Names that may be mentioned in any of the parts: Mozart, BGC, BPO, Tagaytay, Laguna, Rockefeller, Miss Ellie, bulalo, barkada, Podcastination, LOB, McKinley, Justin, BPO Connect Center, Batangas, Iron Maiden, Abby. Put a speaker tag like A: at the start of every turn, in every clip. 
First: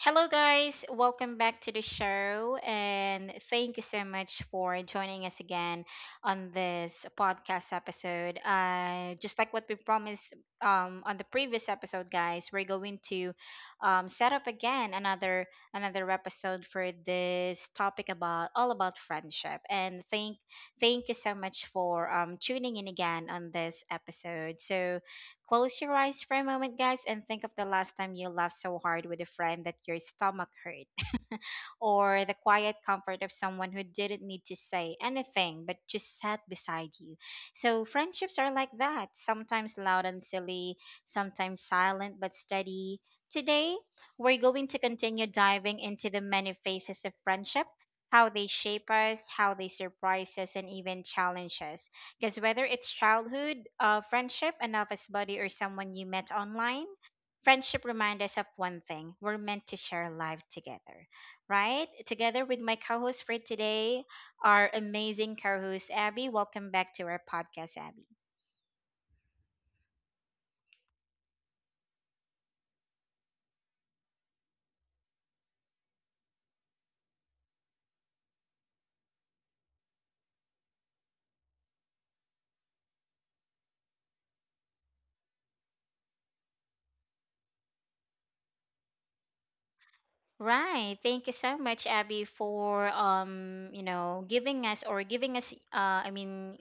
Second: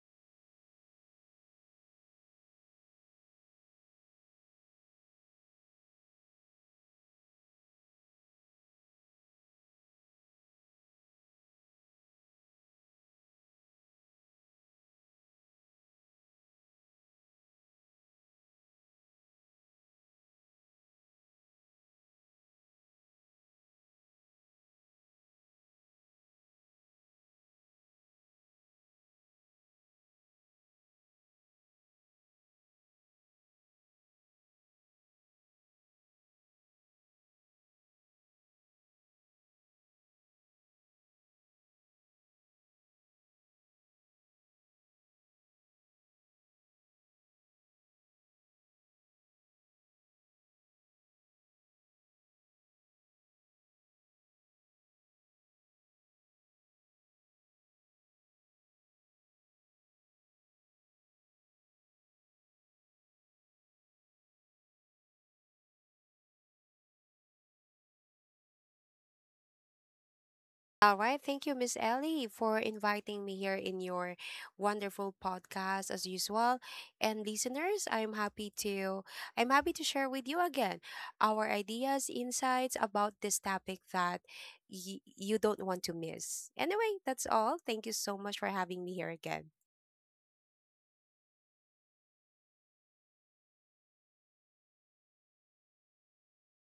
A: Hello, guys. Welcome back to the show. And thank you so much for joining us again on this podcast episode. Just like what we promised on the previous episode, guys, we're going to set up again another episode for this topic about all about friendship. And thank you so much for tuning in again on this episode. So, close your eyes for a moment, guys, and think of the last time you laughed so hard with a friend that your stomach hurt, or the quiet comfort of someone who didn't need to say anything but just sat beside you. So friendships are like that, sometimes loud and silly, sometimes silent but steady. Today, we're going to continue diving into the many faces of friendship, how they shape us, how they surprise us, and even challenge us. Because whether it's childhood, friendship, an office buddy, or someone you met online, friendship reminds us of one thing: we're meant to share life together, right? Together with my co host for today, our amazing co host, Abby. Welcome back to our podcast, Abby.
B: All right. Thank you, Miss Ellie, for inviting me here in your wonderful podcast as usual. And listeners, I'm happy to share with you again our ideas, insights about this topic that you don't want to miss. Anyway, that's all. Thank you so much for having me here again.
A: Right. Thank you so much, Abby, for you know, giving us I mean,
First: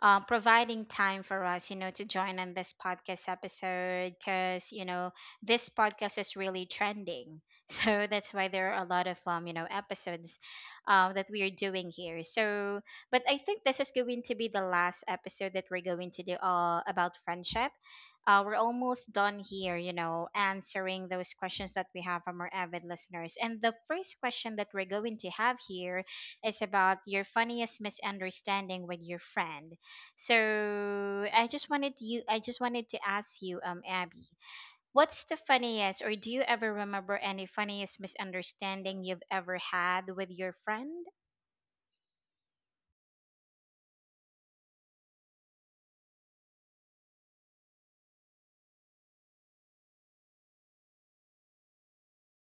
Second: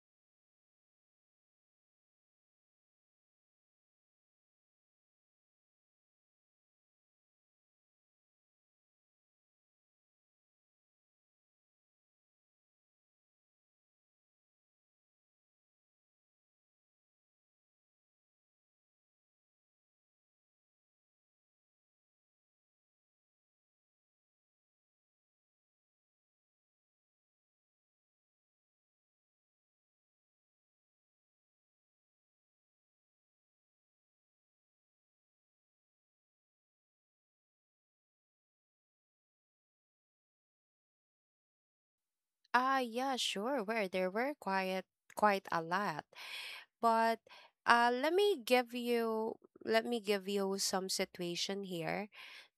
A: providing time for us, you know, to join on this podcast episode, because you know this podcast is really trending. So that's why there are a lot of you know, episodes, that we are doing here. So, but I think this is going to be the last episode that we're going to do about friendship. We're almost done here, you know, answering those questions that we have from our avid listeners. And the first question that we're going to have here is about your funniest misunderstanding with your friend. So I just wanted to ask you, Abby, what's the funniest, or do you ever remember any funniest misunderstanding you've ever had with your friend?
B: Ah, yeah, sure. Where there were quite a lot, but let me give you some situation here,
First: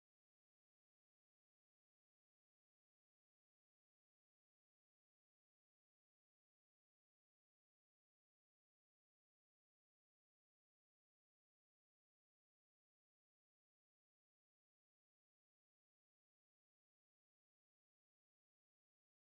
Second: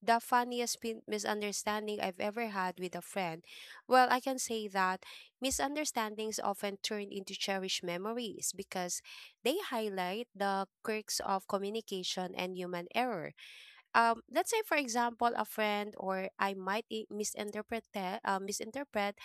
B: the funniest misunderstanding I've ever had with a friend. Well, I can say that misunderstandings often turn into cherished memories because they highlight the quirks of communication and human error. Let's say, for example, a friend or I might misinterpret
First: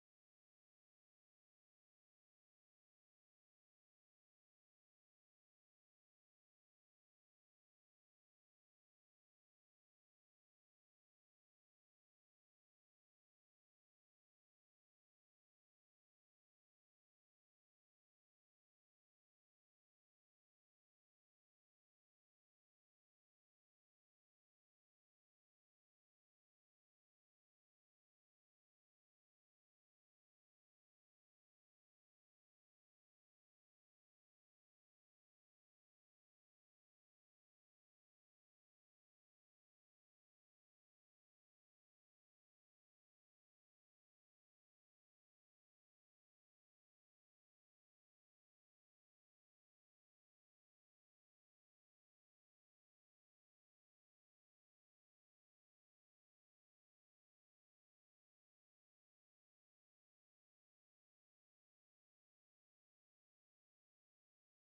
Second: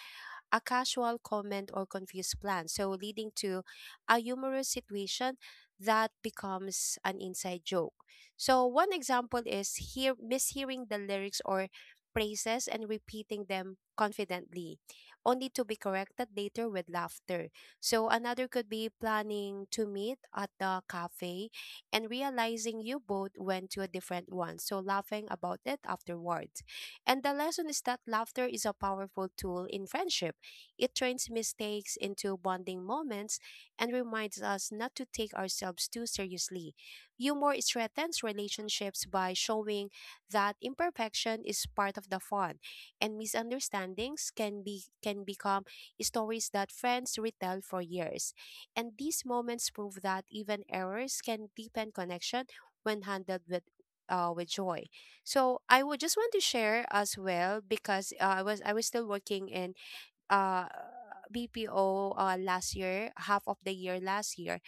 B: a casual comment or confused plan, so leading to a humorous situation that becomes an inside joke. So one example is hear mishearing the lyrics or phrases and repeating them confidently, only to be corrected later with laughter. So another could be planning to meet at the cafe and realizing you both went to a different one, so laughing about it afterwards. And the lesson is that laughter is a powerful tool in friendship. It turns mistakes into bonding moments and reminds us not to take ourselves too seriously. Humor strengthens relationships by showing that imperfection is part of the fun, and misunderstandings can become stories that friends retell for years. And these moments prove that even errors can deepen connection when handled with joy. So I would just want to share as well because I was still working in uh BPO last year, half of the year last year.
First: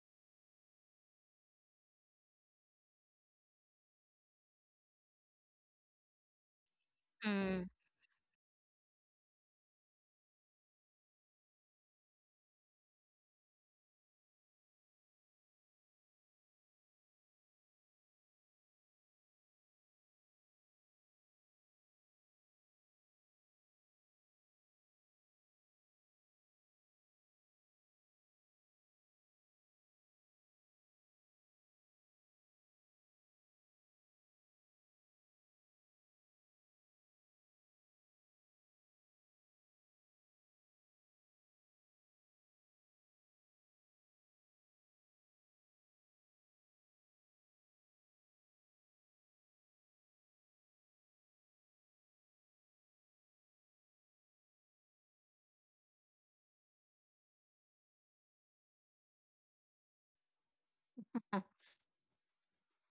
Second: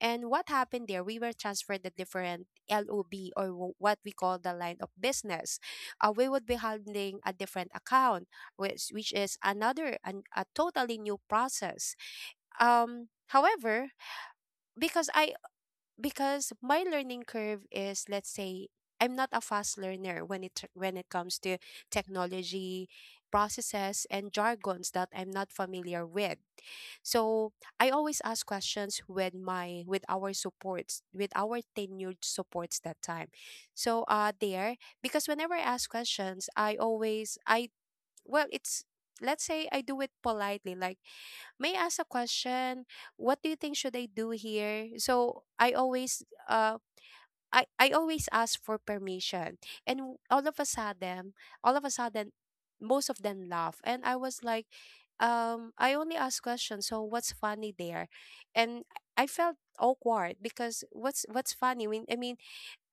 B: And what happened there? We were transferred the different LOB or what we call the line of business. We would be handling a
A: Mm.
B: different account, which is a totally new process. However, because I because my learning curve is, let's say, I'm not a fast learner when it comes to technology, processes and jargons that I'm not familiar with. So I always ask questions with our supports, with our tenured supports that time. So there because whenever I ask questions, I always I well, it's, let's say, I do it politely like, may I ask a question, what do you think, should I do here. So I always uh I always ask for permission. And all of a sudden, most of them laugh. And I was like, I only ask questions, so what's funny there? And I felt awkward because what's, what's funny? I mean, I mean,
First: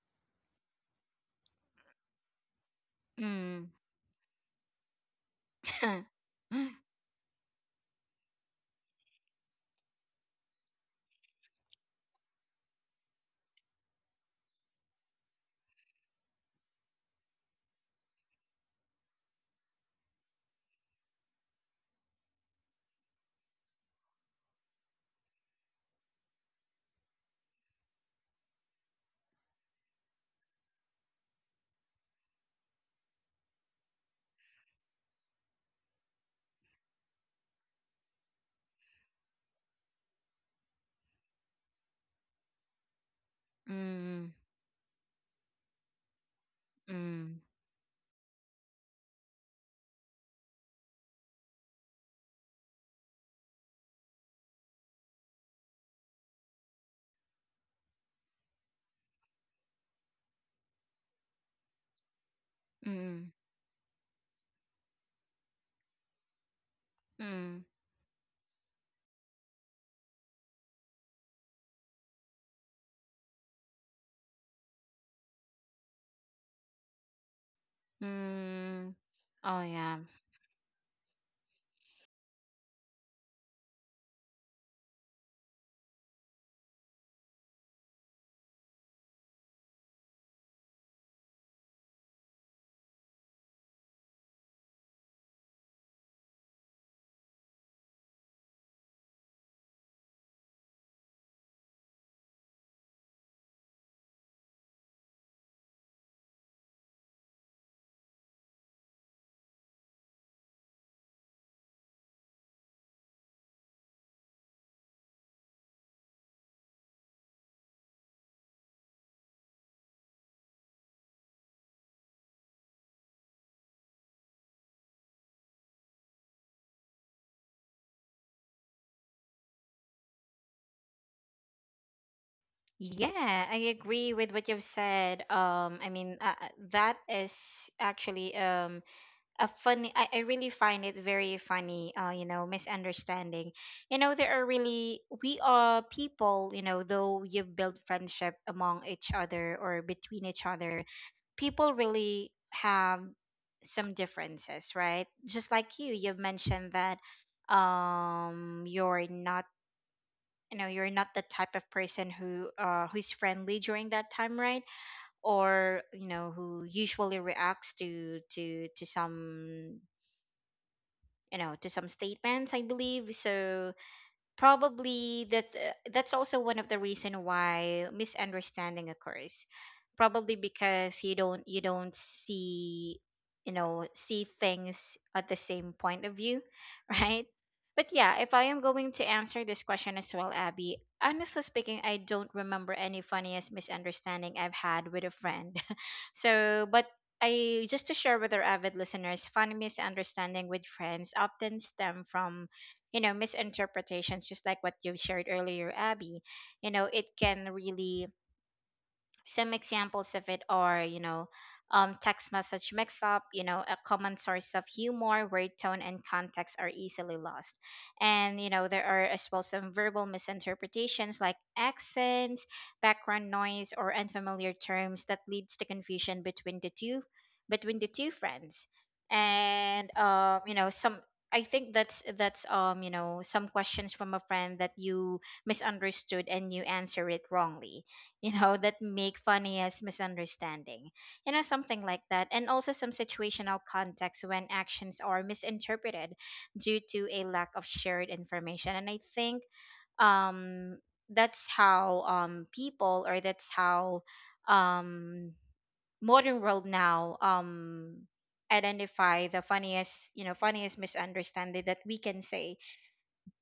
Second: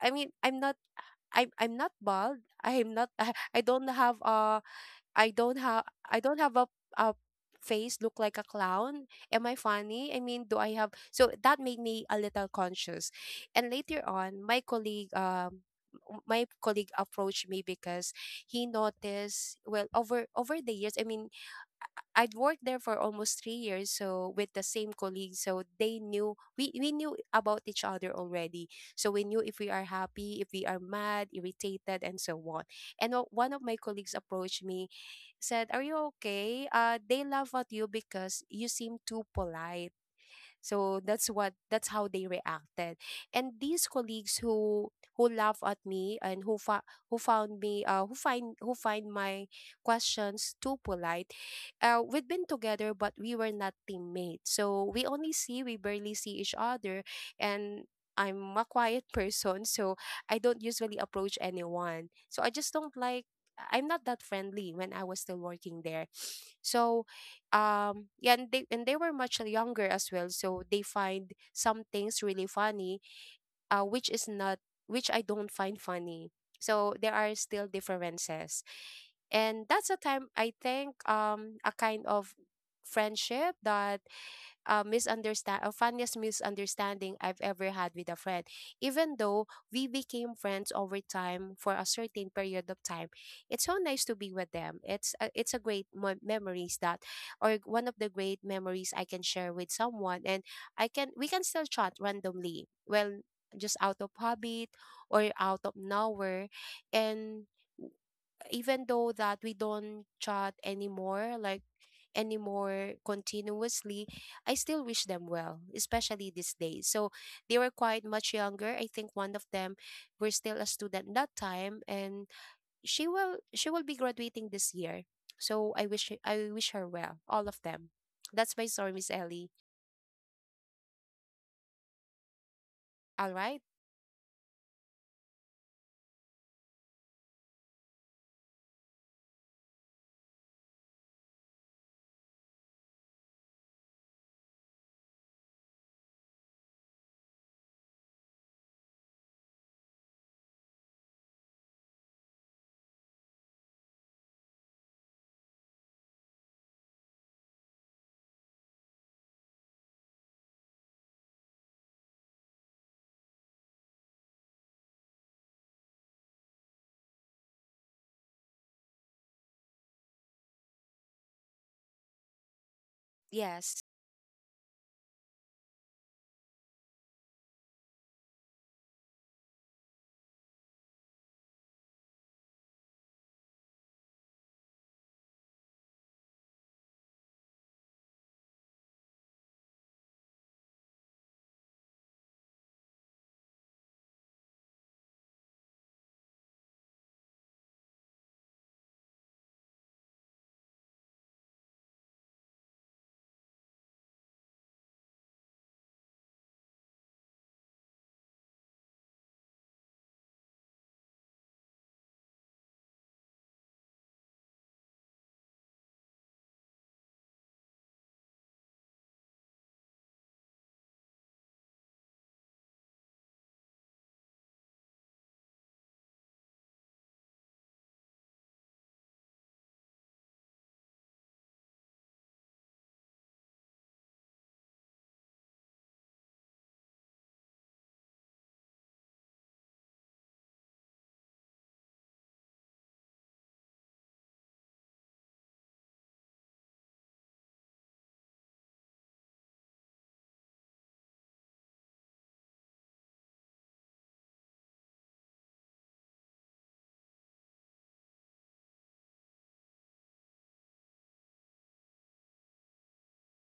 B: I mean I'm not, I'm not bald. I'm not I
A: Mm.
B: don't have a, I don't have, I don't have a a face look like a clown. Am I funny? I mean, do I have, so that made me a little conscious. And later on, my colleague approached me because he noticed, well, over the years, I mean, I'd worked there for almost 3 years, so with the same colleagues, so they knew we knew about each other already. So we knew if we are happy, if we are mad, irritated, and so on. And one of my colleagues approached me, said, "Are you okay? They laugh at you because you seem too polite." So that's what, that's how they reacted. And these
A: Mm.
B: colleagues who laugh at me and who who
A: Mm.
B: found me who find my questions too polite, we've been together but we were not teammates, so we only see, we barely see each other. And I'm a quiet person, so I don't usually approach anyone. So I just don't like,
A: Mm.
B: I'm not that friendly when I was still working there. So
A: Mm.
B: yeah, and they were much younger as well, so they find some things really funny, which is not which I don't find funny. So there are still differences,
A: Mm. Oh
B: and that's a
A: yeah.
B: time, I think, a kind of friendship that, misunderstand or funniest misunderstanding I've ever had with a friend. Even though we became friends over time for a certain period of time, it's so nice to be with them. It's a great memories that, or one of the great memories I can share with someone. And I can we can still chat randomly. Well, just out of habit or out of nowhere, and even though that we don't chat anymore, like anymore continuously, I still wish them well, especially these days. So they were quite much younger, I think one of them were still a student that time, and she will be graduating this year. So I wish her well, all of them. That's my story, Miss Ellie. All
A: Yeah,
B: right.
A: I agree with what you've said. I mean, that is actually a funny I really find it very funny, you know, misunderstanding. You know, there are really we are people, you know. Though you build friendship among each other or between each other, people really have some differences, right? Just like you, you've mentioned that you're not, you know, you're not the type of person who who's friendly during that time, right? Or you know, who usually reacts to some, you know, to some statements, I believe. So
B: Yes,
A: probably that's also one of the reason why misunderstanding occurs, probably because you don't see, you know, see things at the same point of view. Right? But yeah, if I am going to answer this question as well, Abby, honestly speaking, I don't remember any funniest misunderstanding I've had with a friend. So but I just to share with our avid listeners, funny misunderstanding with friends often stem from, you know, misinterpretations, just like what you shared earlier, Abby. You know, it can really, some examples of it are, you know, text message mix up, you know, a common source of humor where tone and context are easily lost. And, you know, there are as well some verbal misinterpretations like accents, background noise, or unfamiliar terms that leads to confusion between the two, between the two friends. And you know, some, I think that's that's, you know, some questions from a friend that you misunderstood and you answer it wrongly, you know, that make funniest misunderstanding, you know, something like that. And also some situational context when actions are misinterpreted due to a lack of shared information. And I think um that's how people, or that's how um modern world now identify the funniest, you know, funniest misunderstanding that we can say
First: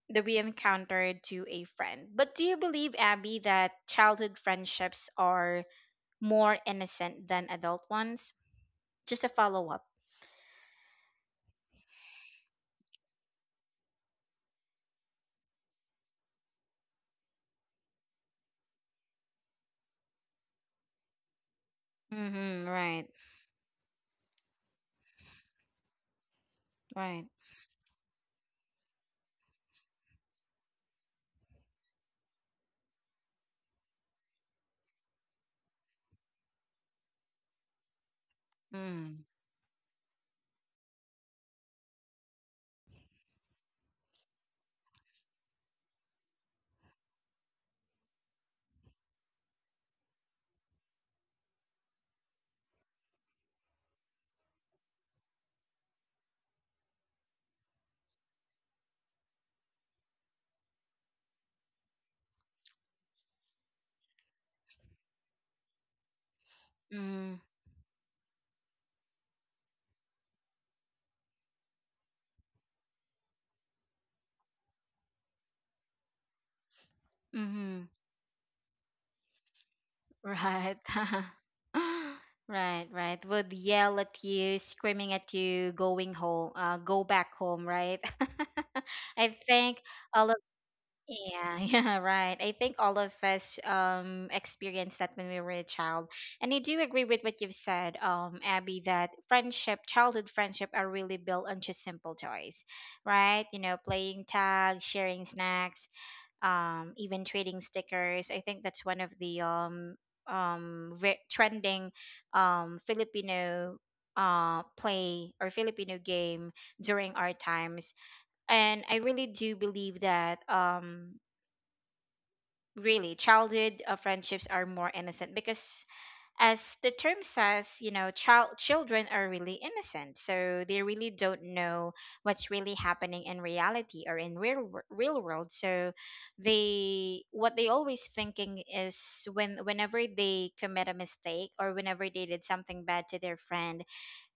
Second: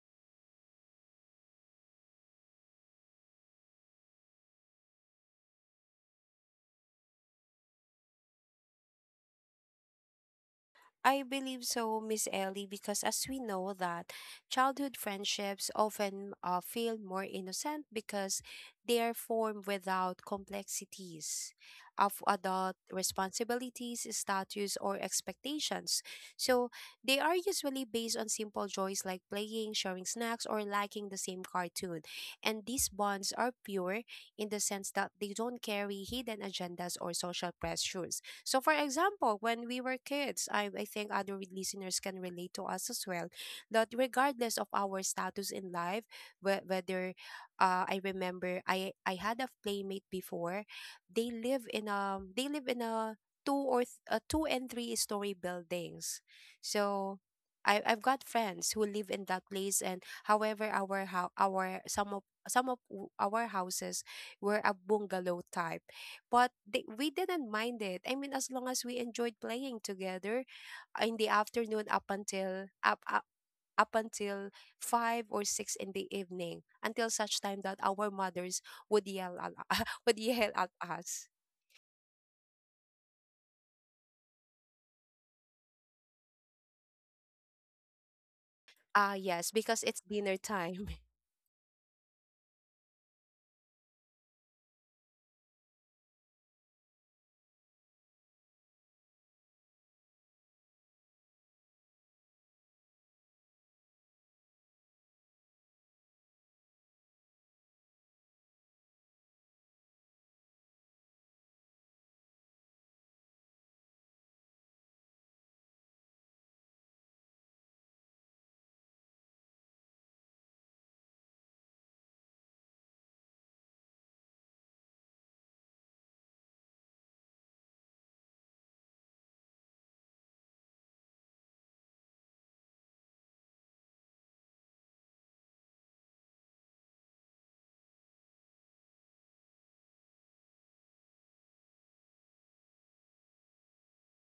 A: that we encountered to a friend. But do you believe, Abby, that childhood friendships are more innocent than adult ones? Just a follow up.
B: I believe so, Miss Ellie, because as we know that childhood friendships often feel more innocent because they are formed without complexities of
A: Mm-hmm.
B: adult
A: Right.
B: responsibilities, status, or expectations. So they
A: Right.
B: are usually based on simple joys like playing, sharing snacks, or liking the same cartoon. And these bonds are pure, in the sense that they don't carry hidden agendas or social pressures. So, for
A: Mm.
B: example, when we were kids, I think other listeners can relate to us as well, that regardless of our status in life, whether, I remember I had a playmate before, they live in a two or two and three story buildings. So, I've got friends who live in that place. And however our, how our, some of, our houses were a bungalow type, but they, we
A: Mm.
B: didn't mind it. I mean, as long as we enjoyed playing together in the afternoon up until five or six in the evening, until such time that
A: Mm-hmm.
B: our mothers would would yell at
A: Right.
B: us.
A: Right. Right. Would yell at you, screaming at you, going home. Go back home. Right.
B: Ah,
A: I
B: yes,
A: think
B: because it's
A: all
B: dinner
A: of
B: time.
A: Yeah, yeah, right. I think all of us experienced that when we were a child. And I do agree with what you've said, Abby, that friendship, childhood friendship are really built on just simple joys, right? You know, playing tag, sharing snacks, even trading stickers. I think that's one of the trending Filipino play, or Filipino game during our times. And I really do believe that really, childhood friendships are more innocent, because as the term says, you know, child, children are really innocent, so they really don't know what's really happening in reality or in real world. So they, what they always thinking is, when whenever they commit a mistake or whenever they did something bad to their friend,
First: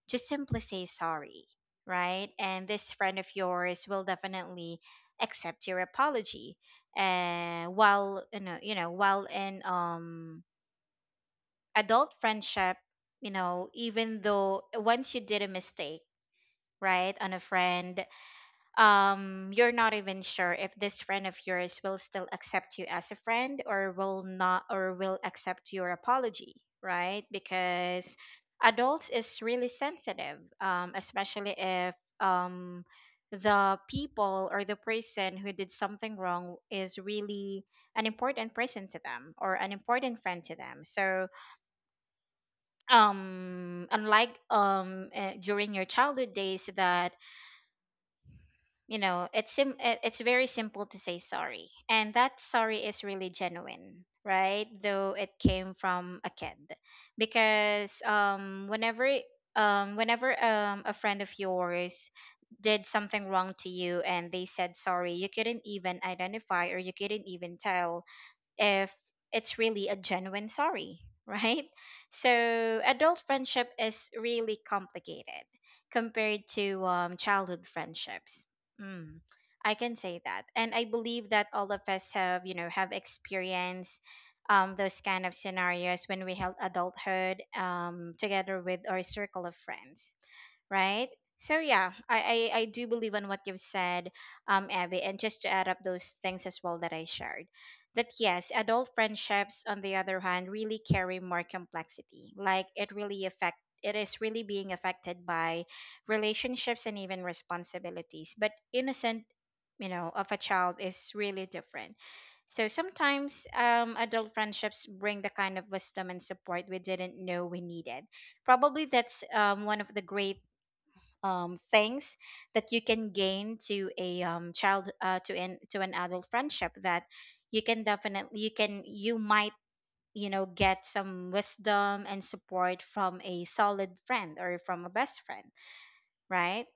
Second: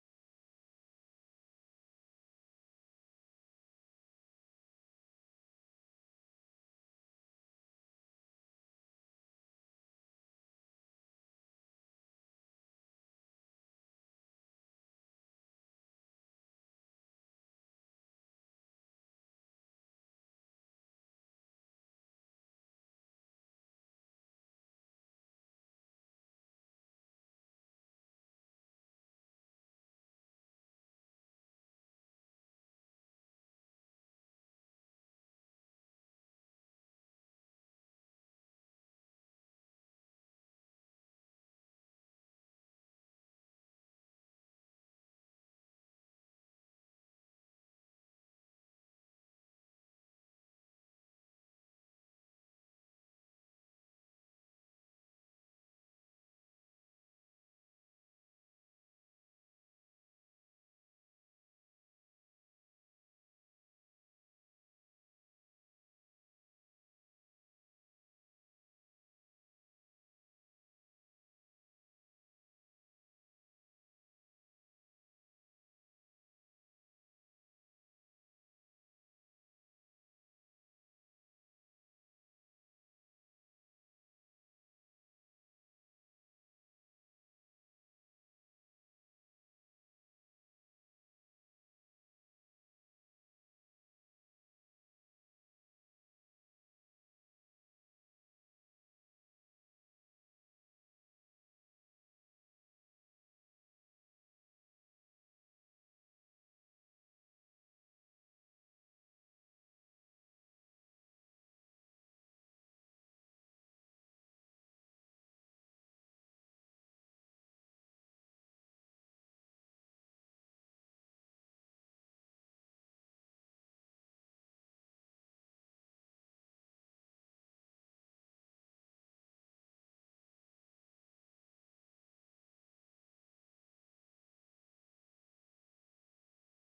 A: just simply say sorry, right? And this friend of yours will definitely accept your apology. And while you know, while in adult friendship, you know, even though once you did a mistake, right, on a friend, you're not even sure if this friend of yours will still accept you as a friend or will not, or will accept your apology, right? Because adults is really sensitive, especially if um the people or the person who did something wrong is really an important person to them, or an important friend to them. So unlike during your childhood days that, you know, it's very simple to say sorry, and that sorry is really genuine, right? Though it came from a kid, because whenever whenever a friend of yours did something wrong to you and they said sorry, you couldn't even identify, or you couldn't even tell if it's really a genuine sorry, right? So adult friendship is really complicated compared to childhood friendships. Mm, I can say that, and I believe that all of us have, you know, have experienced those kind of scenarios when we held adulthood together with our circle of friends, right? So yeah, I do believe on what you've said, Abby, and just to add up those things as well that I shared, that yes, adult friendships on the other hand really carry more complexity. Like it really affect, it is really being affected by relationships and even responsibilities. But innocent, you know, of a child is really different. So sometimes adult friendships bring the kind of wisdom and support we didn't know we needed. Probably that's one of the great things that you can gain to a child to an, to an adult friendship, that you can definitely, you can, you might, you know, get some wisdom and support from a solid friend or from a best friend, right?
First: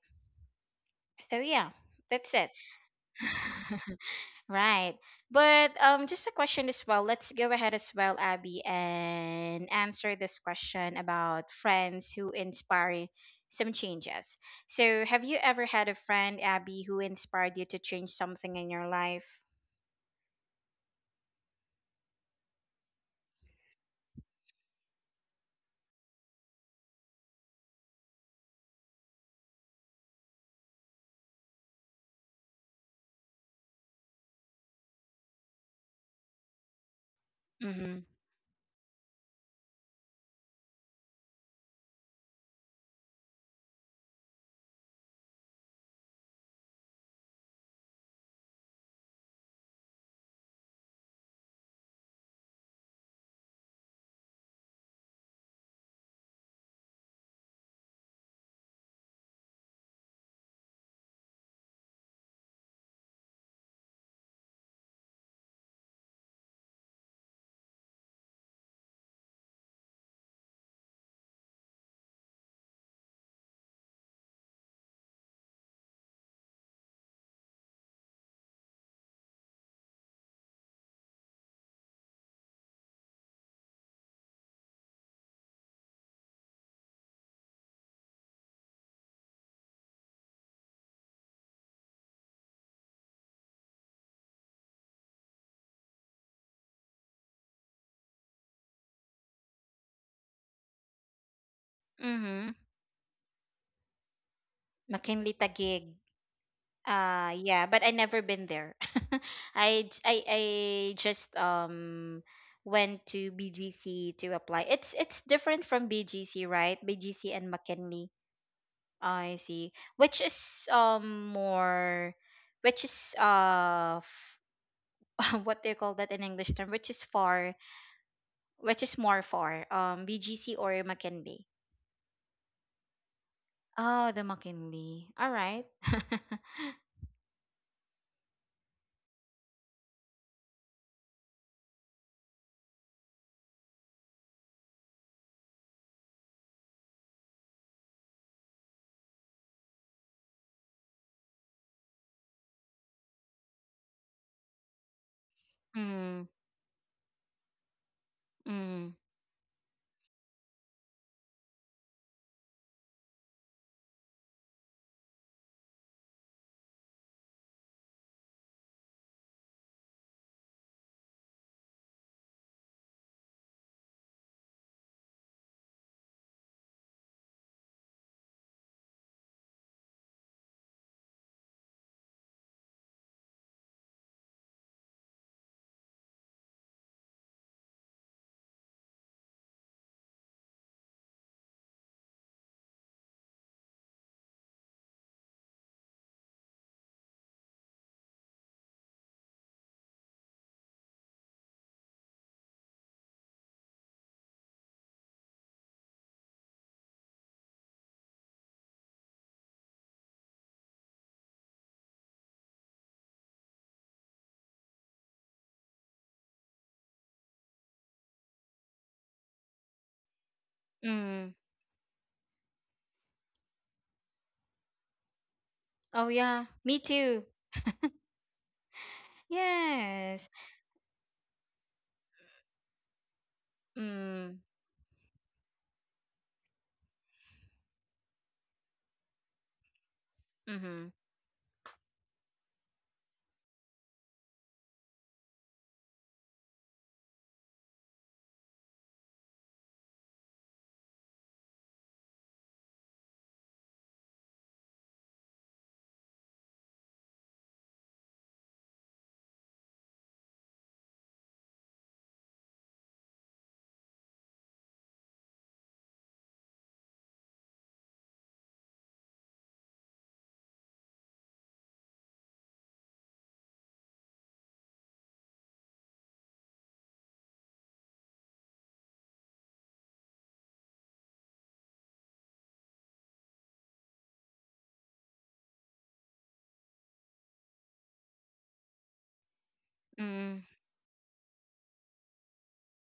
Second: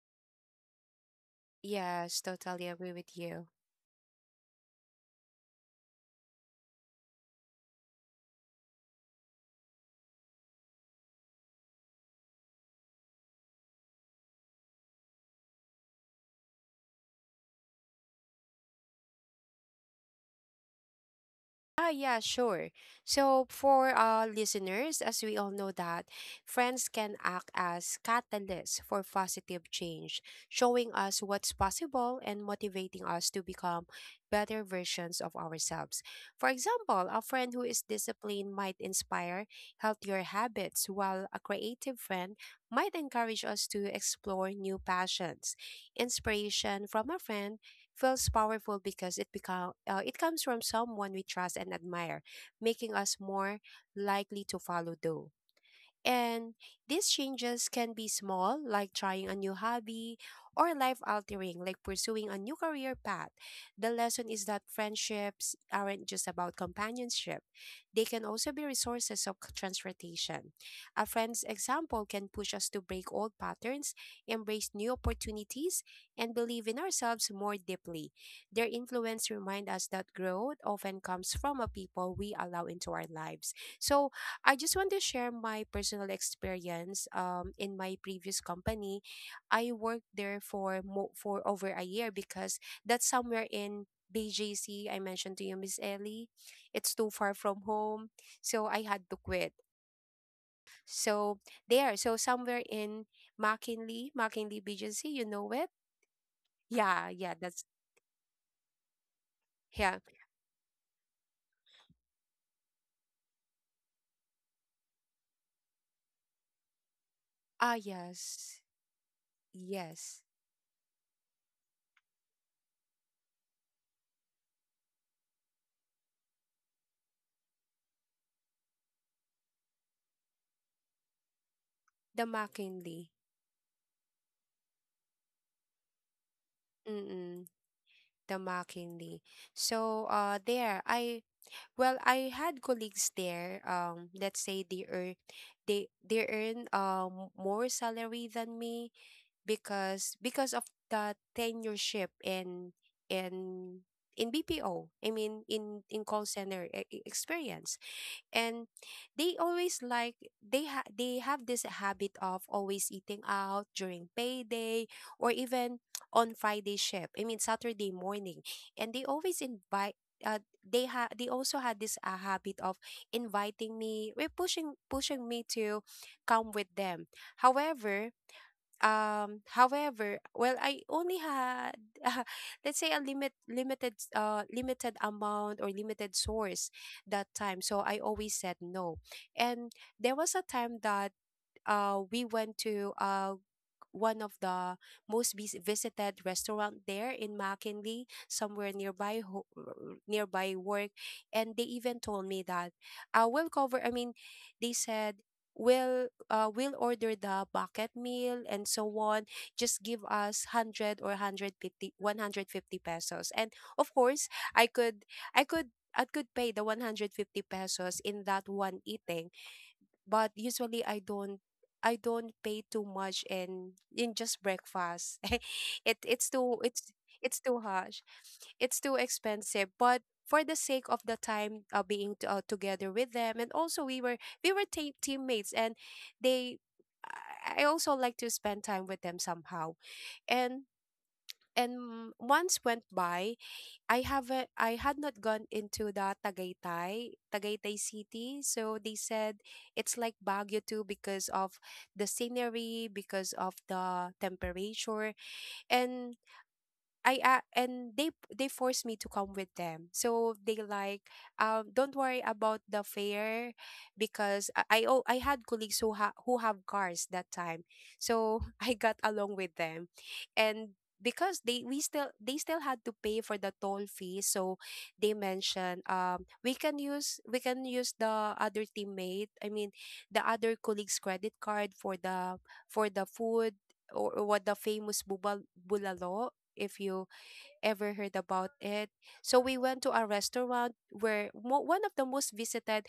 A: So yeah,
B: Yes,
A: that's it.
B: totally agree with you.
A: Right. But just a question as well. Let's go ahead as well, Abby, and answer this question about friends who inspire some changes. So have you ever had a friend, Abby, who inspired you to change something in your life?
B: Ah, yeah, sure. So, for listeners, as we all know that friends can act as catalysts for positive change, showing us what's possible and motivating us to become better versions of ourselves. For example, a friend who is
A: Mm-hmm.
B: disciplined might inspire healthier habits, while a creative friend might encourage us to explore new passions. Inspiration from a friend feels powerful because it comes from someone we trust and admire, making us more likely to follow through. And these changes can be small, like trying a new hobby, or life altering, like pursuing a new career path. The lesson is that friendships aren't just about companionship, they can also be resources of transportation. A friend's example can push us to break old patterns, embrace new opportunities, and believe in ourselves more deeply. Their influence reminds us that growth often comes from a people we allow into our lives. So, I just want to share my personal experience. In my previous company, I worked there for for over a year, because that's somewhere in BJC. I mentioned to you, Miss Ellie, it's too far from home, so I had to quit. So there, so
A: Mm-hmm.
B: somewhere in McKinley, McKinley BJC, you
A: McKinley
B: know it?
A: Taguig.
B: Yeah, yeah, that's
A: Yeah, but I never been there. I
B: yeah.
A: j- I just went to BGC to apply. It's different from BGC, right? BGC and
B: Ah,
A: McKinley.
B: yes,
A: I see. Which
B: yes,
A: is more, which is what do you call that in English term? Which is far, which is more far? BGC or McKinley?
B: the McKinley.
A: Oh, the McKinley. All right.
B: Mm-mm, the McKinley. So there I well, I had colleagues there. Let's say they earn, they earn more salary than me because of the tenureship in in BPO. I mean in
A: Mm,
B: call center experience. And
A: mm,
B: they always like, they have this habit of always eating out during payday or even on Friday shift, I mean Saturday morning, and they always invite. They also had this habit of inviting me, pushing me to come with them. However, well, I only had let's say a limited limited amount or limited source that time, so I always said no. And there was a time that we went to one of the most visited restaurant there in McKinley, somewhere nearby nearby work, and they even told me that we'll cover. I mean, they said we'll order the bucket meal and so on. Just give us 100 or 150, 150 pesos, and of course, I could, I could. I could pay the 150 pesos in that one eating, but usually I
A: mm.
B: don't, I don't pay too much in just breakfast. it
A: Oh
B: it's
A: yeah,
B: too
A: me
B: it's
A: too.
B: it's too harsh. It's too expensive, but
A: Yes.
B: for the sake of the time being together with them, and also we were
A: Mm,
B: we were teammates, and they I I also like to spend time with them somehow, and
A: mm-hmm,
B: and months went by. I had not gone into the Tagaytay City. So they said it's like Baguio too because of the scenery, because of the temperature. And and they forced me to come with them. So they like, don't worry about the fare, because I had colleagues who who have cars that time. So I got along with them. And because they still had to pay for the toll fee, so they mentioned, we can use the other teammate, I mean, the other colleague's credit card for the food, or what, the famous bubal bulalo, if you ever heard about it. So we went to a
A: mm,
B: restaurant where, one of the most visited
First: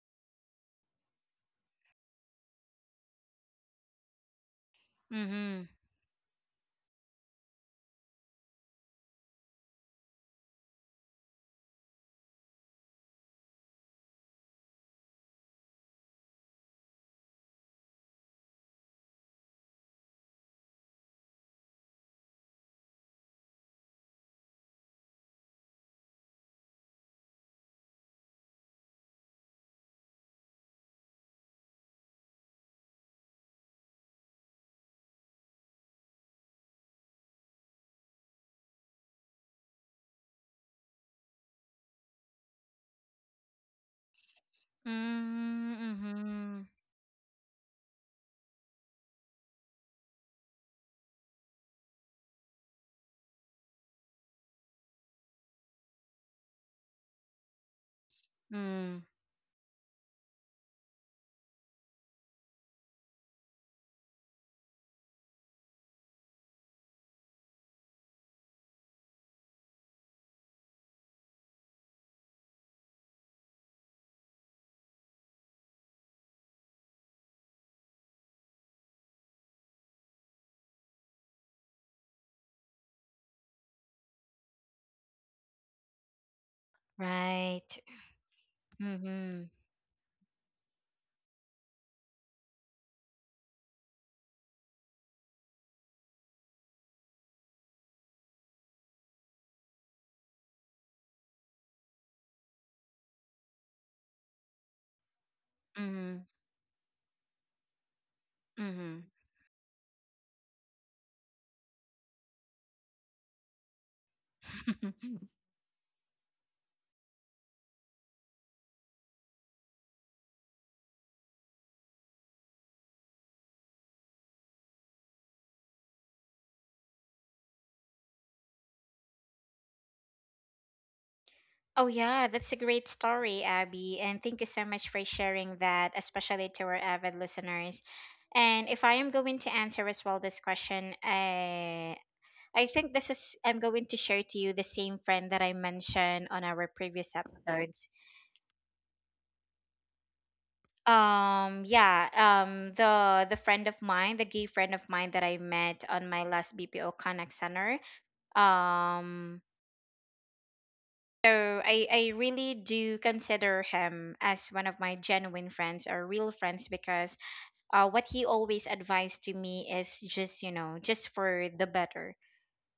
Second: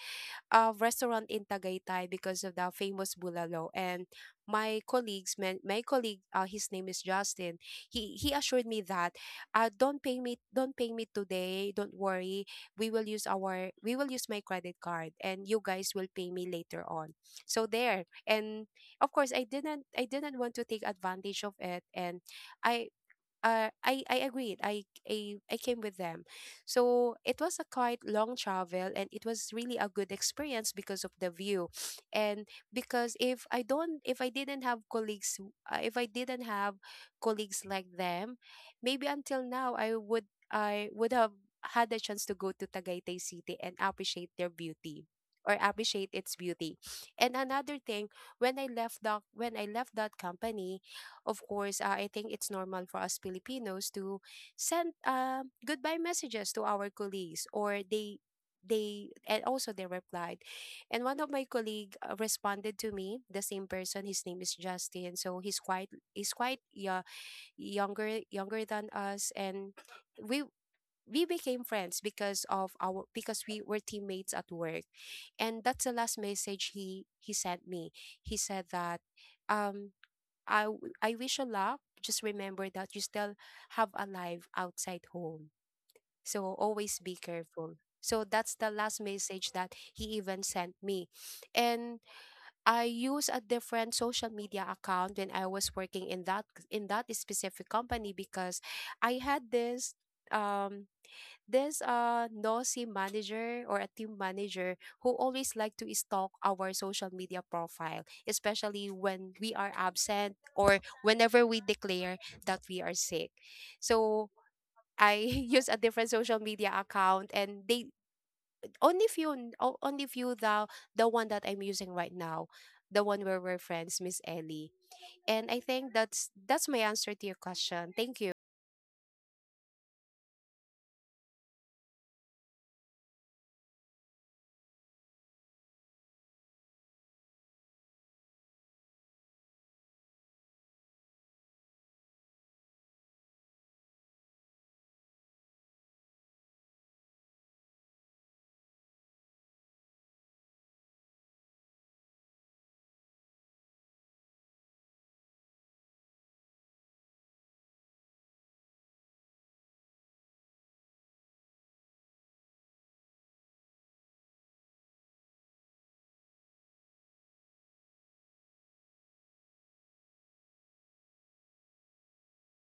B: restaurant in Tagaytay because of the famous bulalo. And my colleagues, my,
A: mm-hmm,
B: my colleague, his name is Justin. He assured me that, don't pay me today. Don't worry, we will use my credit card, and you guys will pay me later on. So there, and of course, I didn't want to take advantage of it, and I I agreed. I came with them, so it was a quite long travel, and it was really a good experience because of the view, and because if I didn't have colleagues like them, maybe until now I would have had the chance to go to Tagaytay City and
A: mm,
B: appreciate its
A: mm-hmm,
B: beauty. And another thing, when I left that company, of course, I think it's normal for us Filipinos to send goodbye messages to our colleagues, or
A: mm.
B: they and also they replied. And one of my colleague responded to me, the same person. His name is Justin, so he's quite yeah, younger than us, and we. We became friends because of our because we were teammates at work, and that's the last message he sent me. He said that, um, I wish you luck. Just remember that you still have a life outside home. So always be careful.
A: Right.
B: So that's the last
A: Mm-hmm,
B: message that he even sent me. And I use a different social media account when I was working in that specific company because I had um this nosy manager or a team manager who always like to
A: mm-hmm,
B: stalk our social media profile, especially
A: mm-hmm.
B: when we are absent or whenever we declare that we are sick. So I use a different social media account, and they only few the one that I'm using right now, the one where we're friends, Miss Ellie. And I think that's my answer to your question. Thank you.
A: Oh, yeah, that's a great story, Abby. And thank you so much for sharing that, especially to our avid listeners. And if I am going to answer as well this question, I think this is, I'm going to share to you the same friend that I mentioned on our previous episodes. Yeah, the friend of mine, the gay friend of mine that I met on my last BPO Connect Center. Um, So I really do consider him as one of my genuine friends or real friends, because what he always advised to me is just, you know, just for the better,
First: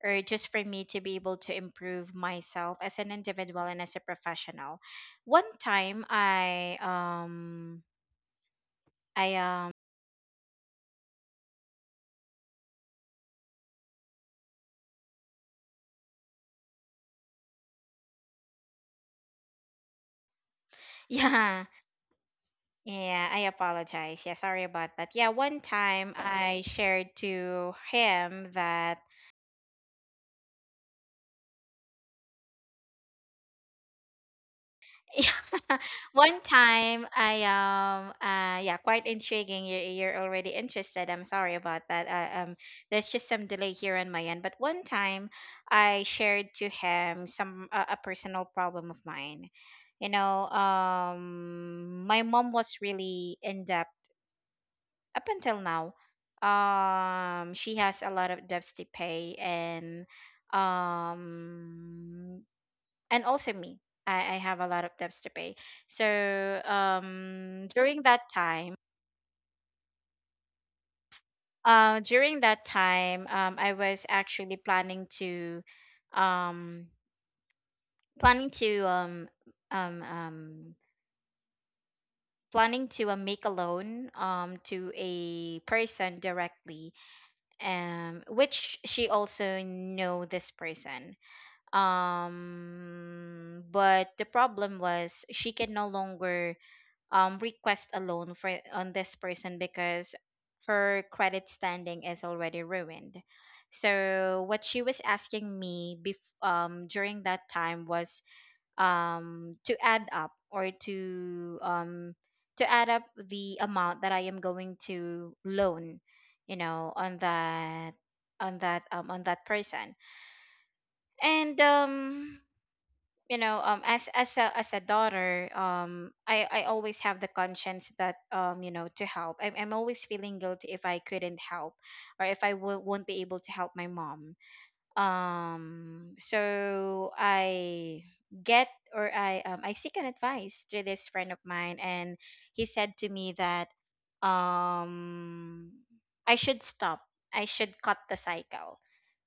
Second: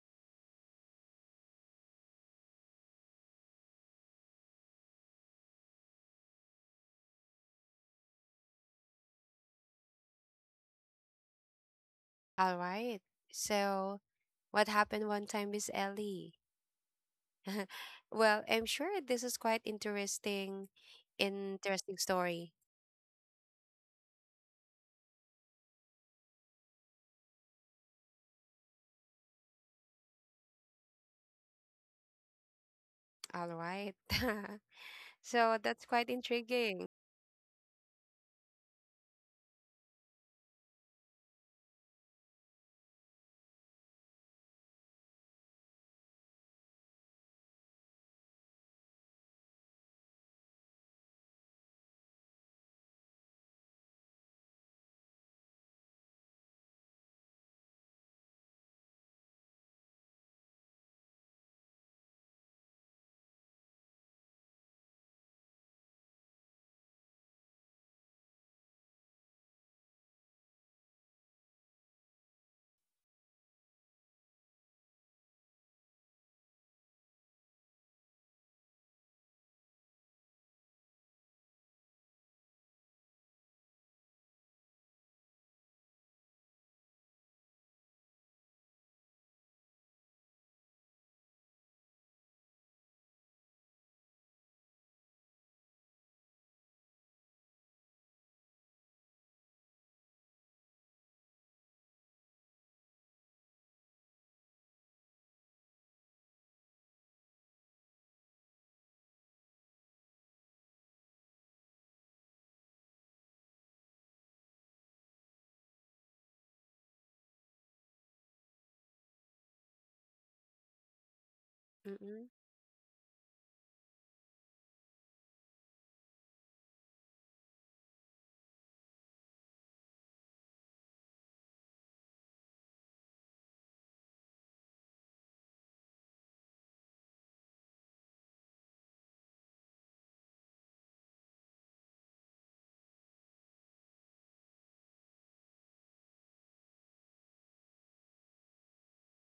A: or just for me to be able to improve myself as an individual and as a professional. One time I
B: All right. So what happened one time, Miss Ellie? Well, I'm sure this is quite interesting.
A: yeah,
B: Interesting story.
A: yeah, I apologize, yeah, sorry about that. Yeah, one time I shared to him that,
B: All right.
A: yeah.
B: So that's quite
A: One
B: intriguing.
A: time I yeah, quite intriguing. You're already interested. I'm sorry about that. There's just some delay here on my end. But one time I shared to him some a personal problem of mine. You know, my mom was really in debt up until now. She has a lot of debts to pay. And um and also me. I have a lot of debts to pay. So during that time, I was actually planning to, um, planning to, um, um, um, planning to make a loan, to a person directly, which she also know this person. But the problem was she can no longer request a loan for on this person because her credit standing is already ruined. So what she was asking me during that time was to add up or to add up the amount that I am going to loan, you know, on that on that on that person. And
B: Mm-mm.
A: you know, as a daughter, I always have the conscience that, you know, to help. I'm always feeling guilty if I couldn't help, or if won't be able to help my mom. So I get or I seek an advice to this friend of mine, and he said to me that um I should stop. I should cut the cycle.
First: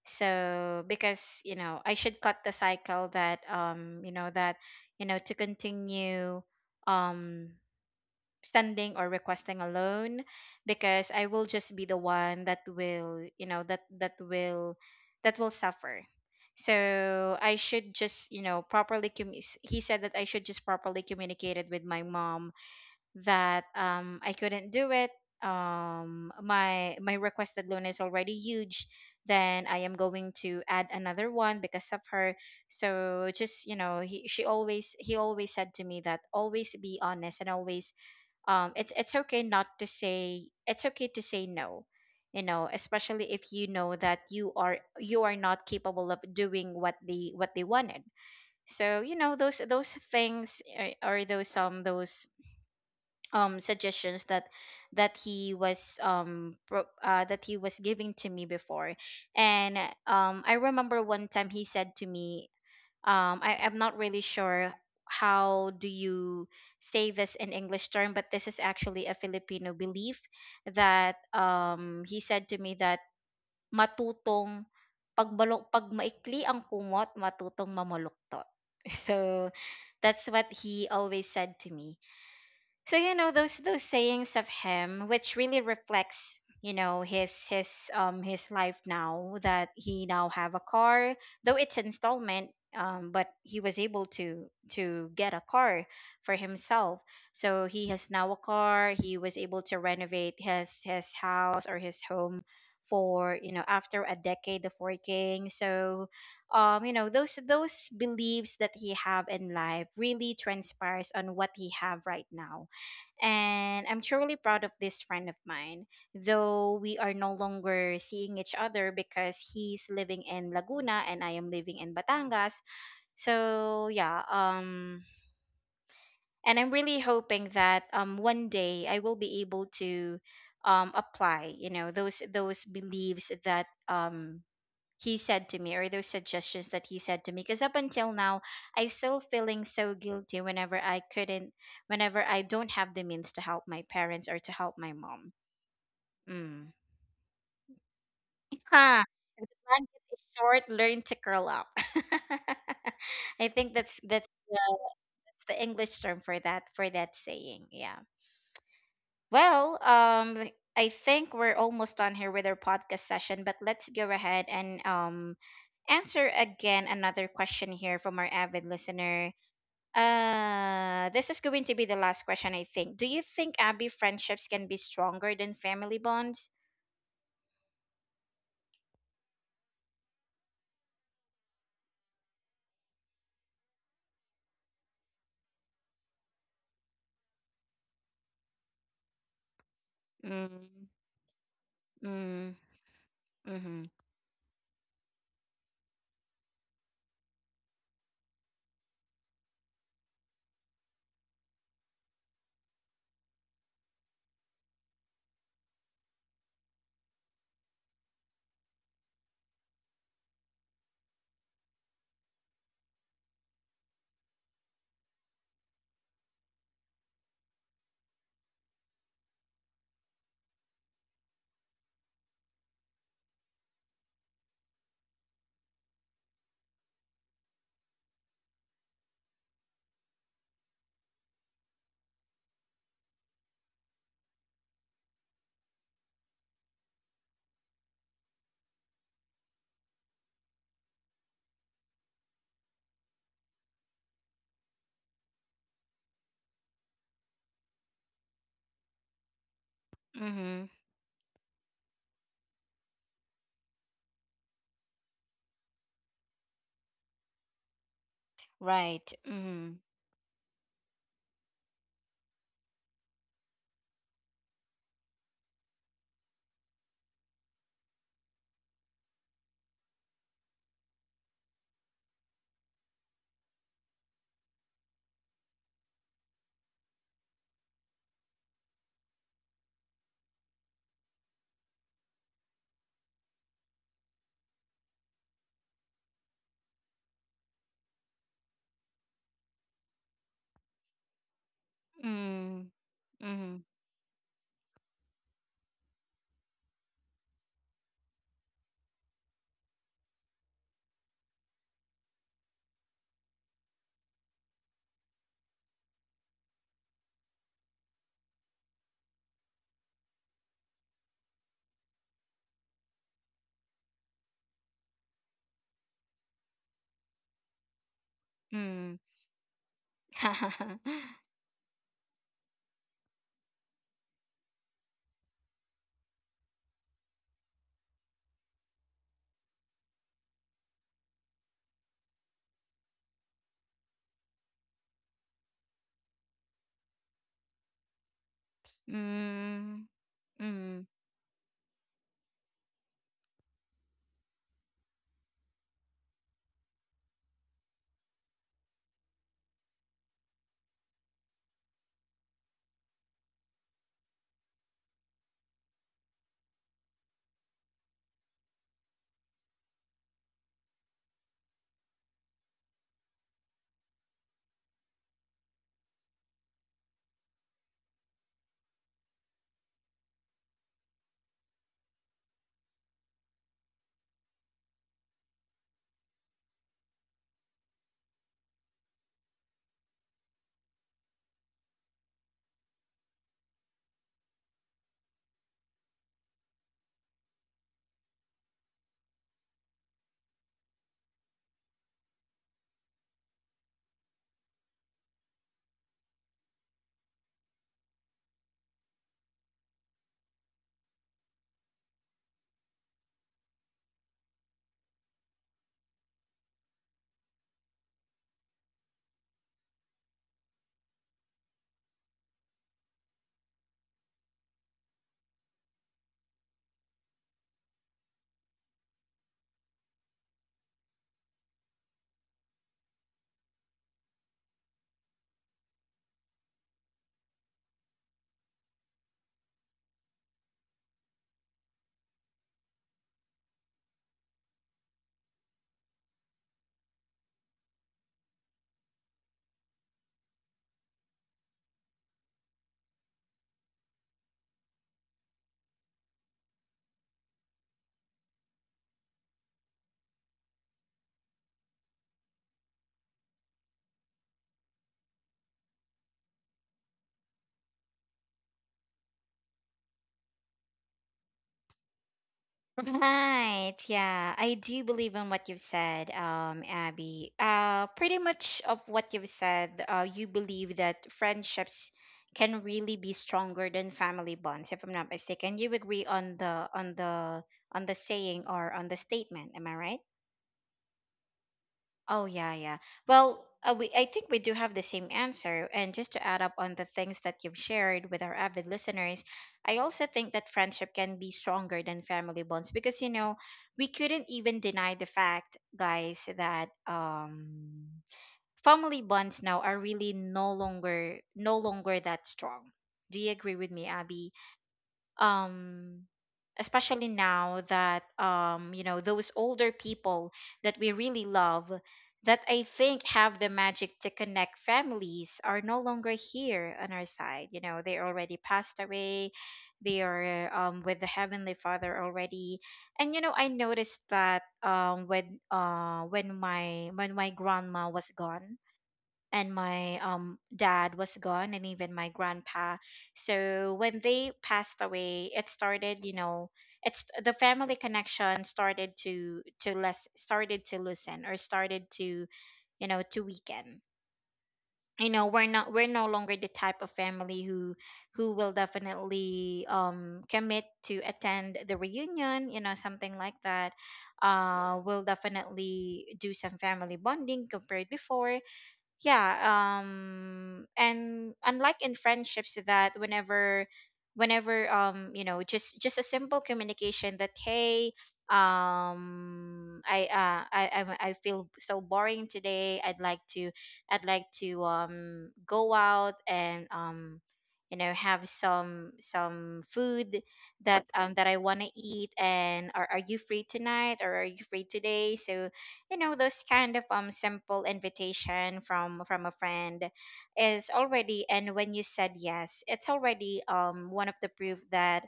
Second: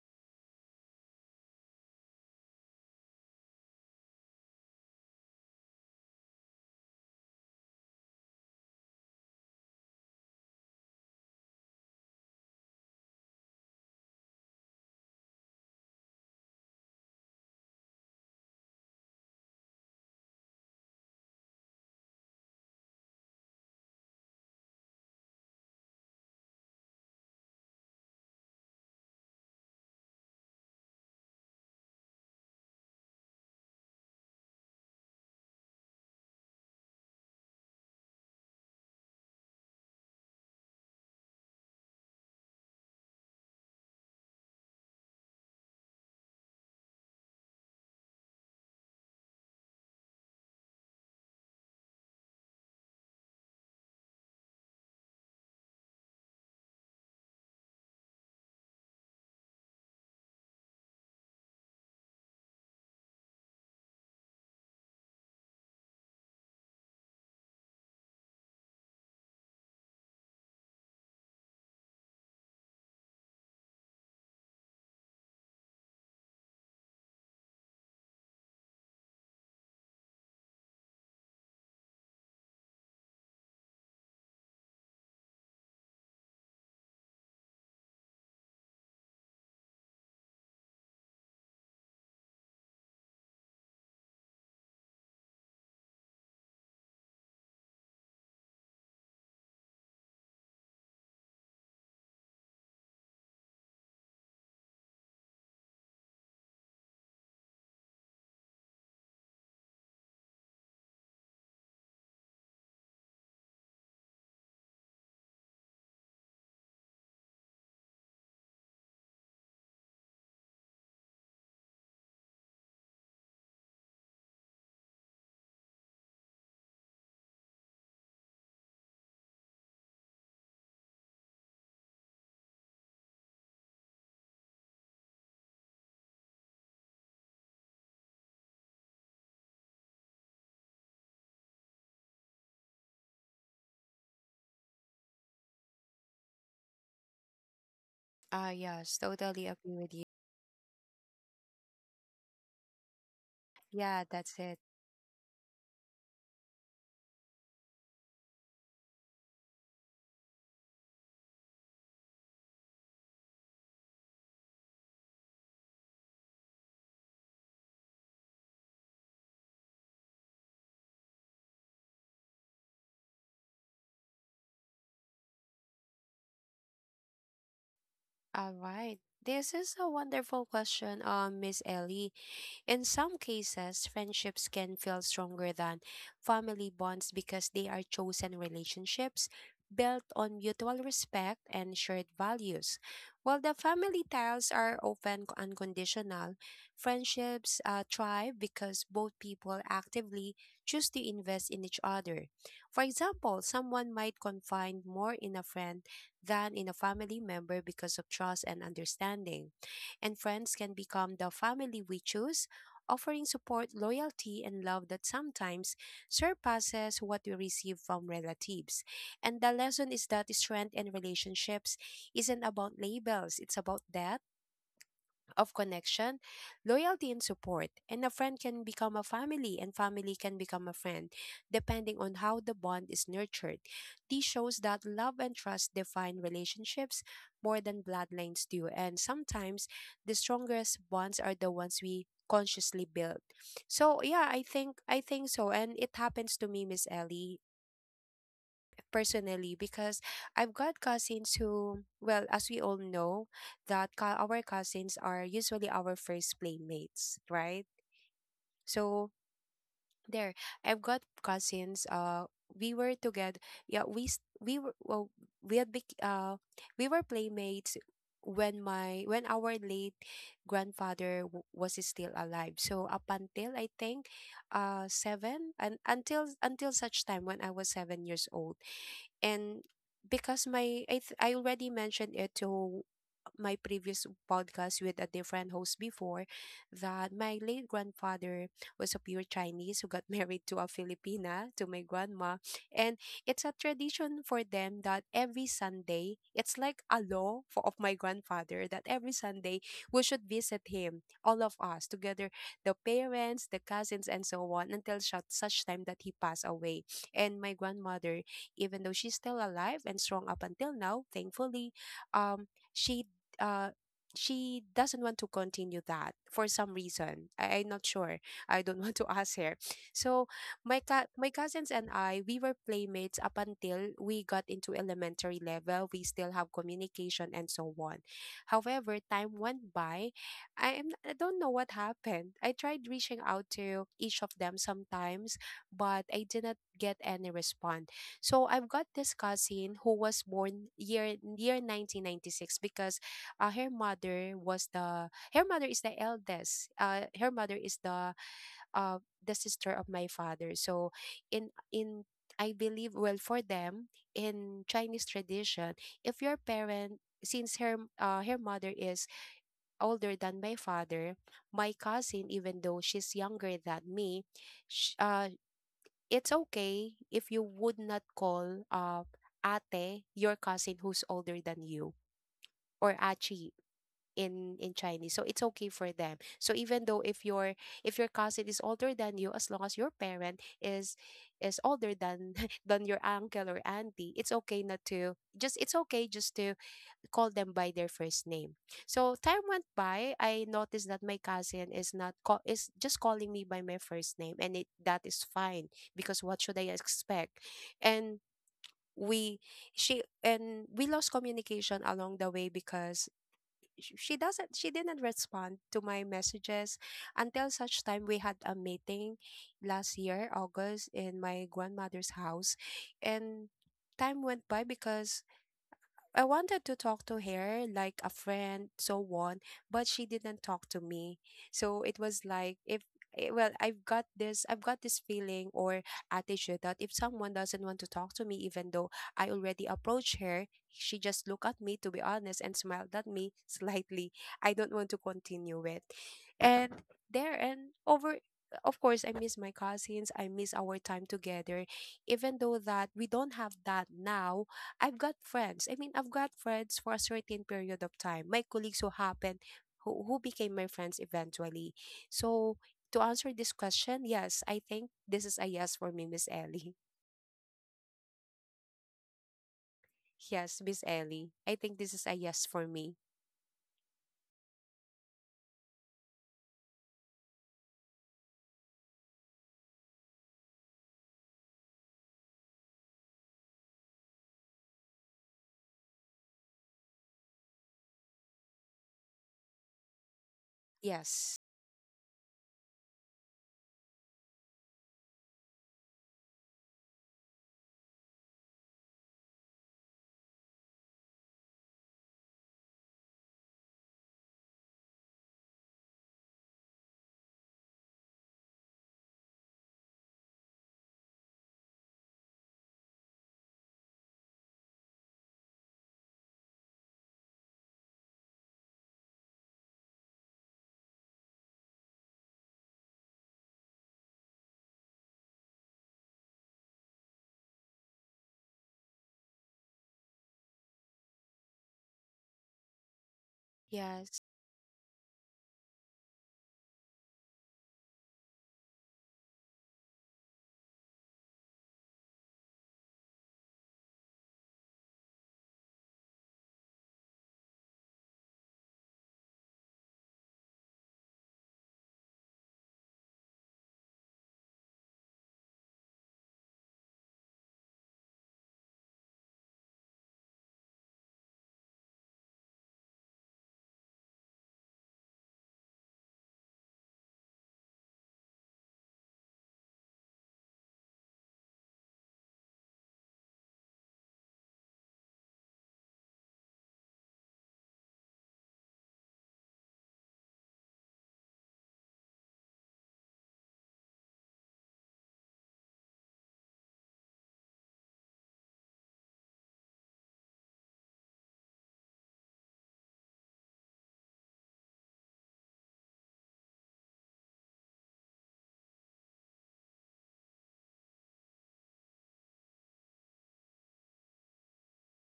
A: So because, you know, I should cut the cycle, that you know, that, you know, to continue um standing or requesting a loan, because I will just be the one that will, you know, that will, that will suffer. So I should just, you know, properly he said that I should just properly communicate it with my mom that, I couldn't do it. My my requested loan is already huge. Then I am going to add another one because of her. So just, you know, he always said to me that always be honest, and always, it's okay not to say, it's okay to say no. You know, especially if you know that you are not capable of doing what they wanted. So, you know, those things, or those suggestions that that he was that he was giving to me before. And I remember one time he said to me, I'm not really sure how do you say this in English term, but this is actually a Filipino belief that, he said to me that matutong pagbalok pag maikli ang kumot matutong mamaluktot. So that's what he always said to me. So, you know, those sayings of him, which really reflects, you know, his, his life now, that he now have a car, though it's installment. But he was able to get a car for himself. So he has now a car. He was able to renovate his house or his home for, you know, after a decade of working. So, you know, those beliefs that he have in life really transpires on what he have right now. And I'm truly proud of this friend of mine. Though we are no longer seeing each other, because he's living in Laguna and I am living in Batangas. So yeah, and I'm really hoping that one day I will be able to apply, you know, those beliefs that he said to me, or those suggestions that he said to me, because up until now I still feeling so guilty whenever I couldn't, whenever I don't have the means to help my parents or to help my mom. Mm.
B: Ah, yes,
A: Huh. If
B: totally
A: the
B: agree with
A: blanket
B: you.
A: is short, learn to curl up. I think
B: Yeah, that's it.
A: that's the English term for that, for that saying. Yeah. Well, I think we're almost done here with our podcast session, but let's go ahead and answer again another question here from our avid listener. This is going to be the last question, I think. Do you think, Abby, friendships can be stronger than family bonds?
B: All right. This is a wonderful question, Miss Ellie. In some cases, friendships can feel stronger than family bonds because they are chosen relationships built on mutual
A: Mm,
B: respect and shared
A: mm,
B: values. While the
A: mm-hmm,
B: family ties are often unconditional, friendships thrive because both people actively choose to invest in each other. For example, someone might confide more in a friend than in a family member because of trust and understanding. And friends can become the family we choose, offering support, loyalty, and love that sometimes surpasses what we receive from relatives. And the lesson is that strength in relationships isn't about labels, it's about depth of connection, loyalty, and support. And a friend can become a family, and family can become a friend, depending on how the bond is nurtured. This shows that love and trust define relationships more than bloodlines do. And sometimes the strongest bonds are the ones we consciously build. So yeah, I think so. And it happens to me, Miss Ellie, personally, because I've
A: mm-hmm,
B: got cousins who, well, as we all know, that our cousins are usually our first playmates, right?
A: right.
B: So
A: Mm,
B: there, I've got cousins. We were together. Yeah, we were, well, we had bec- uh we were playmates when our late grandfather was still alive. So up until I think 7, and until such time when I was 7 years old. And because I already mentioned it to my previous podcast with a different host before, that my late grandfather was a pure Chinese who got married to a Filipina, to my grandma.
A: mm,
B: And it's a
A: mm,
B: tradition for them that every Sunday, it's like a law of my grandfather, that every Sunday we should visit him, all of us together, the parents, the cousins, and so on, until such, time that he passed away. And my grandmother, even though she's still alive and strong up until now, thankfully, um, she uh, she doesn't want to continue that for some reason. I'm not sure. I don't want
A: mm.
B: to ask her. So my cousins and I, we were playmates up until we got into elementary level. We still have communication and so on. However, time went by. I don't know what happened. I tried reaching out to each of them sometimes, but I did not get any response. So I've got this cousin
A: Mm,
B: who was born
A: mm.
B: year 1996, because her mother is the eldest, her mother is uh the sister of my father. So in I believe, well, for them, in Chinese tradition, if your parent since her, her mother is older than my father. My cousin, even though she's younger than me, sh- uh it's okay if you would not call, ate, your cousin who's older than you, or achi in Chinese. So it's okay for them. So even though if your cousin is older than you, as long as your parent is older than than your uncle or auntie, it's okay not to just it's okay just to call them by their first name. So time went by, I noticed that my cousin is not call is just calling me by my first name, and it that is fine because what should I expect? And we she and we lost communication along the way because she didn't respond to my messages until such time we had a meeting last year August in my grandmother's house. And time went by because I wanted to talk to her like a friend, so on, but she didn't talk to me. So it was like, if eh, well, I've got this feeling or attitude that if someone doesn't want to talk to me, even though I already approached her, she just looked at me, to be honest, and smiled at me slightly. I don't want to continue with. And there, and over, of course, I miss my cousins, I miss our time together. Even though that we don't have that now, I've got friends. I mean, I've got friends for a certain period of time. My colleagues who who became my friends eventually. So, to answer this question, yes, I think this is a yes for me, Miss Ellie. Yes, Miss Ellie. I think this is a yes for me.
A: Right. Yeah. I do believe in what you've said, Abby. Pretty much of what you've said, you believe that friendships can really be stronger than family bonds, if I'm not mistaken. You agree on the on the on the saying, or on the statement, am I right?
B: Yes.
A: Oh yeah, yeah. Well, we I think we do have the same answer. And just to add up on the things that you've shared with our avid listeners, I also think that friendship can be stronger than family bonds, because, you know, we couldn't even deny the fact, guys, that family bonds now are really no longer that strong. Do you agree with me, Abby? um Especially now that, you know, those older people that we really love, that I think have the magic to connect families, are no longer here on our side. You know, they already passed away. They are, with the heavenly father already. And you know, I noticed
B: Yes.
A: that, when my, when my grandma was gone, and my, dad was gone, and even my grandpa. So when they passed away, it started, you know, it's the family connection started to less started to loosen, or started to, you know, to weaken. You know, we're not, we're no longer the type of family who will definitely commit to attend the reunion, you know, something like that, uh, will definitely do some family bonding compared before. Yeah. Um, and unlike in friendships, that whenever, you know, just a simple communication that, hey, I feel so boring today, I'd like to, I'd like to go out and you know, have some food that, that I want to eat, and are you free tonight, or are you free today. So, you know, those kind of simple invitation from a friend is already, and when you said yes, it's already, one of the proof that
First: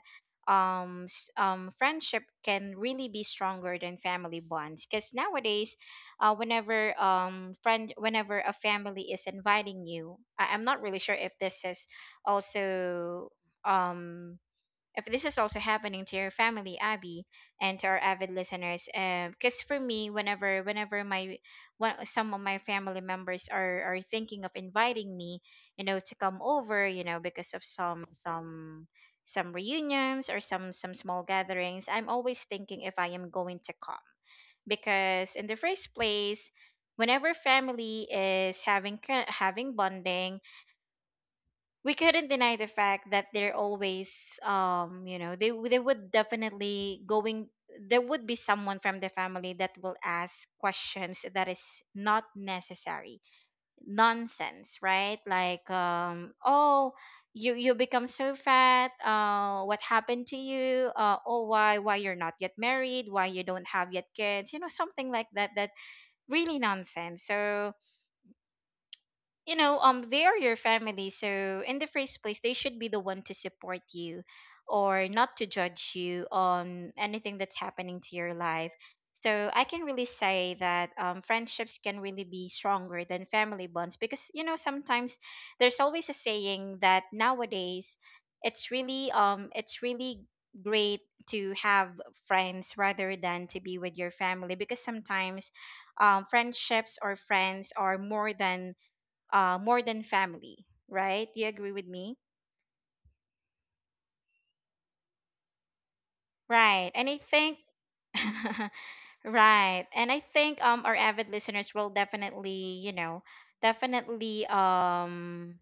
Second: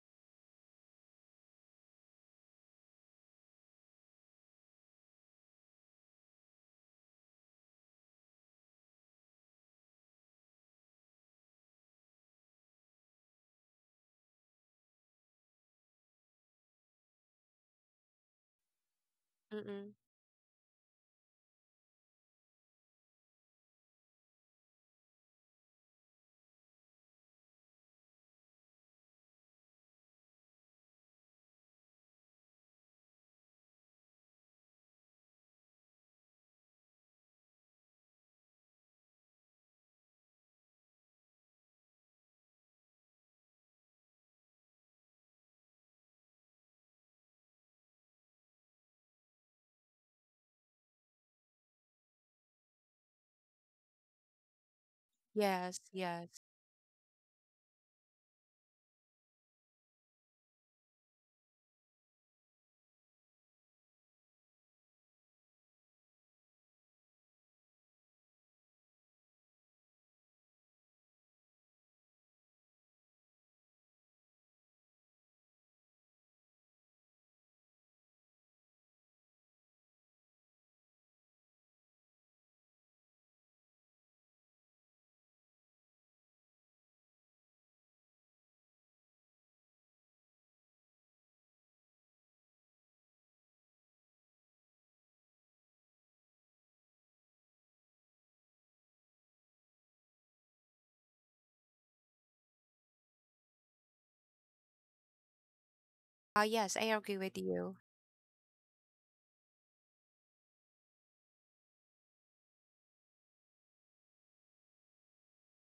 A: friendship can really be stronger than family bonds, because nowadays, whenever a family is inviting you, I'm not really sure if this is also um if this is also happening to your family, Abby, and to our avid listeners. Because for
B: Mm-mm.
A: me, whenever my one, some of my family members are thinking of inviting me, you know, to come over, you know, because of some reunions, or some small gatherings, I'm always thinking if I am going to come, because in the first place, whenever family is having having bonding, we couldn't deny the fact that they're always, you know, they would definitely going, there would be someone from the family that will ask questions that is not necessary, nonsense, right? Like,
B: Yes. Yes.
A: um, oh, you become so fat, uh, what happened to you, uh, oh, why you're not yet married, why you don't have yet kids, you know, something like that, that really nonsense. So, you know, um, they are your family, so in the first place they should be the one to support you or not to judge you on anything that's happening to your life. So I can really say that, friendships can really be stronger than family bonds, because, you know, sometimes there's always a saying that nowadays it's really, it's really great to have friends rather than to be with your family. Because sometimes, friendships or friends are more than, more than family, right? Do you agree with me?
B: Yes, I
A: Right. And I
B: agree with
A: think,
B: you.
A: right. And I think our avid listeners will definitely, you know, definitely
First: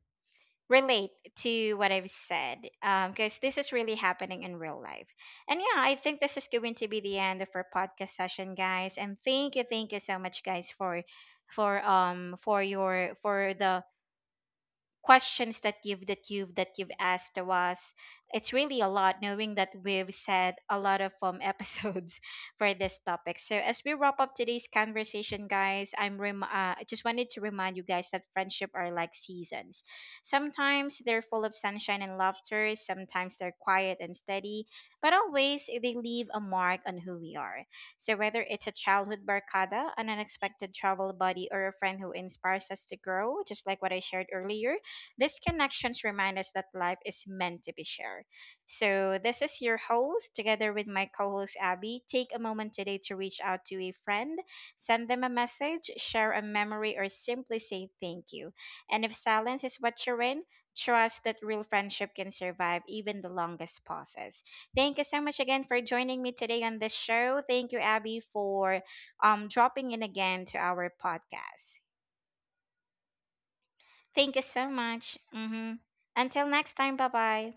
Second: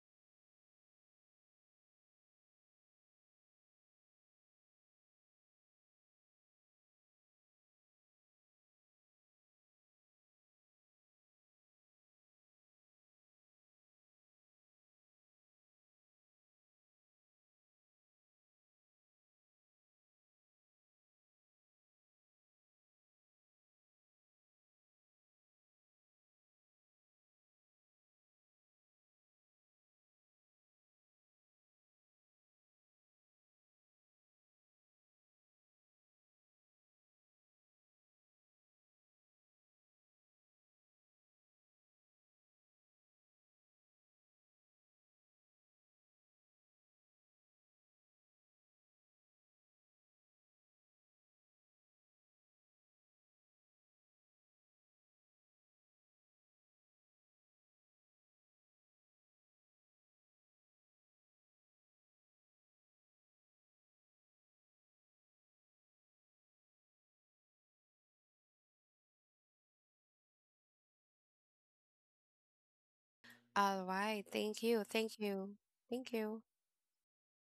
A: relate to what I've said, because this is really happening in real life. And yeah, I think this is going to be the end of our podcast session, guys. And thank you so much, guys, for for your, for the questions that you've that you've that you've asked of us. It's really a lot, knowing that we've said a lot of, um, episodes for this topic. So as we wrap up today's conversation, guys, I just wanted to remind you guys that friendship are like seasons. Sometimes they're full of sunshine and laughter, sometimes they're quiet and steady, but always they leave a mark on who we are. So whether it's a childhood barkada, an unexpected travel buddy, or a friend who inspires us to grow, just like what I shared earlier, these connections remind us that life is meant to be shared. So, this is your host, together with my co host Abby. Take a moment today to reach out to a friend, send them a message, share a memory, or simply say thank you. And if silence is what you're in, trust that real friendship can survive even the longest pauses. Thank you so much again for joining me today on this show. Thank you, Abby, for dropping in again to our podcast.
B: All right.
A: Thank you
B: Thank
A: so
B: you.
A: much.
B: Thank you.
A: Hmm.
B: Thank you.
A: Until next time, bye bye.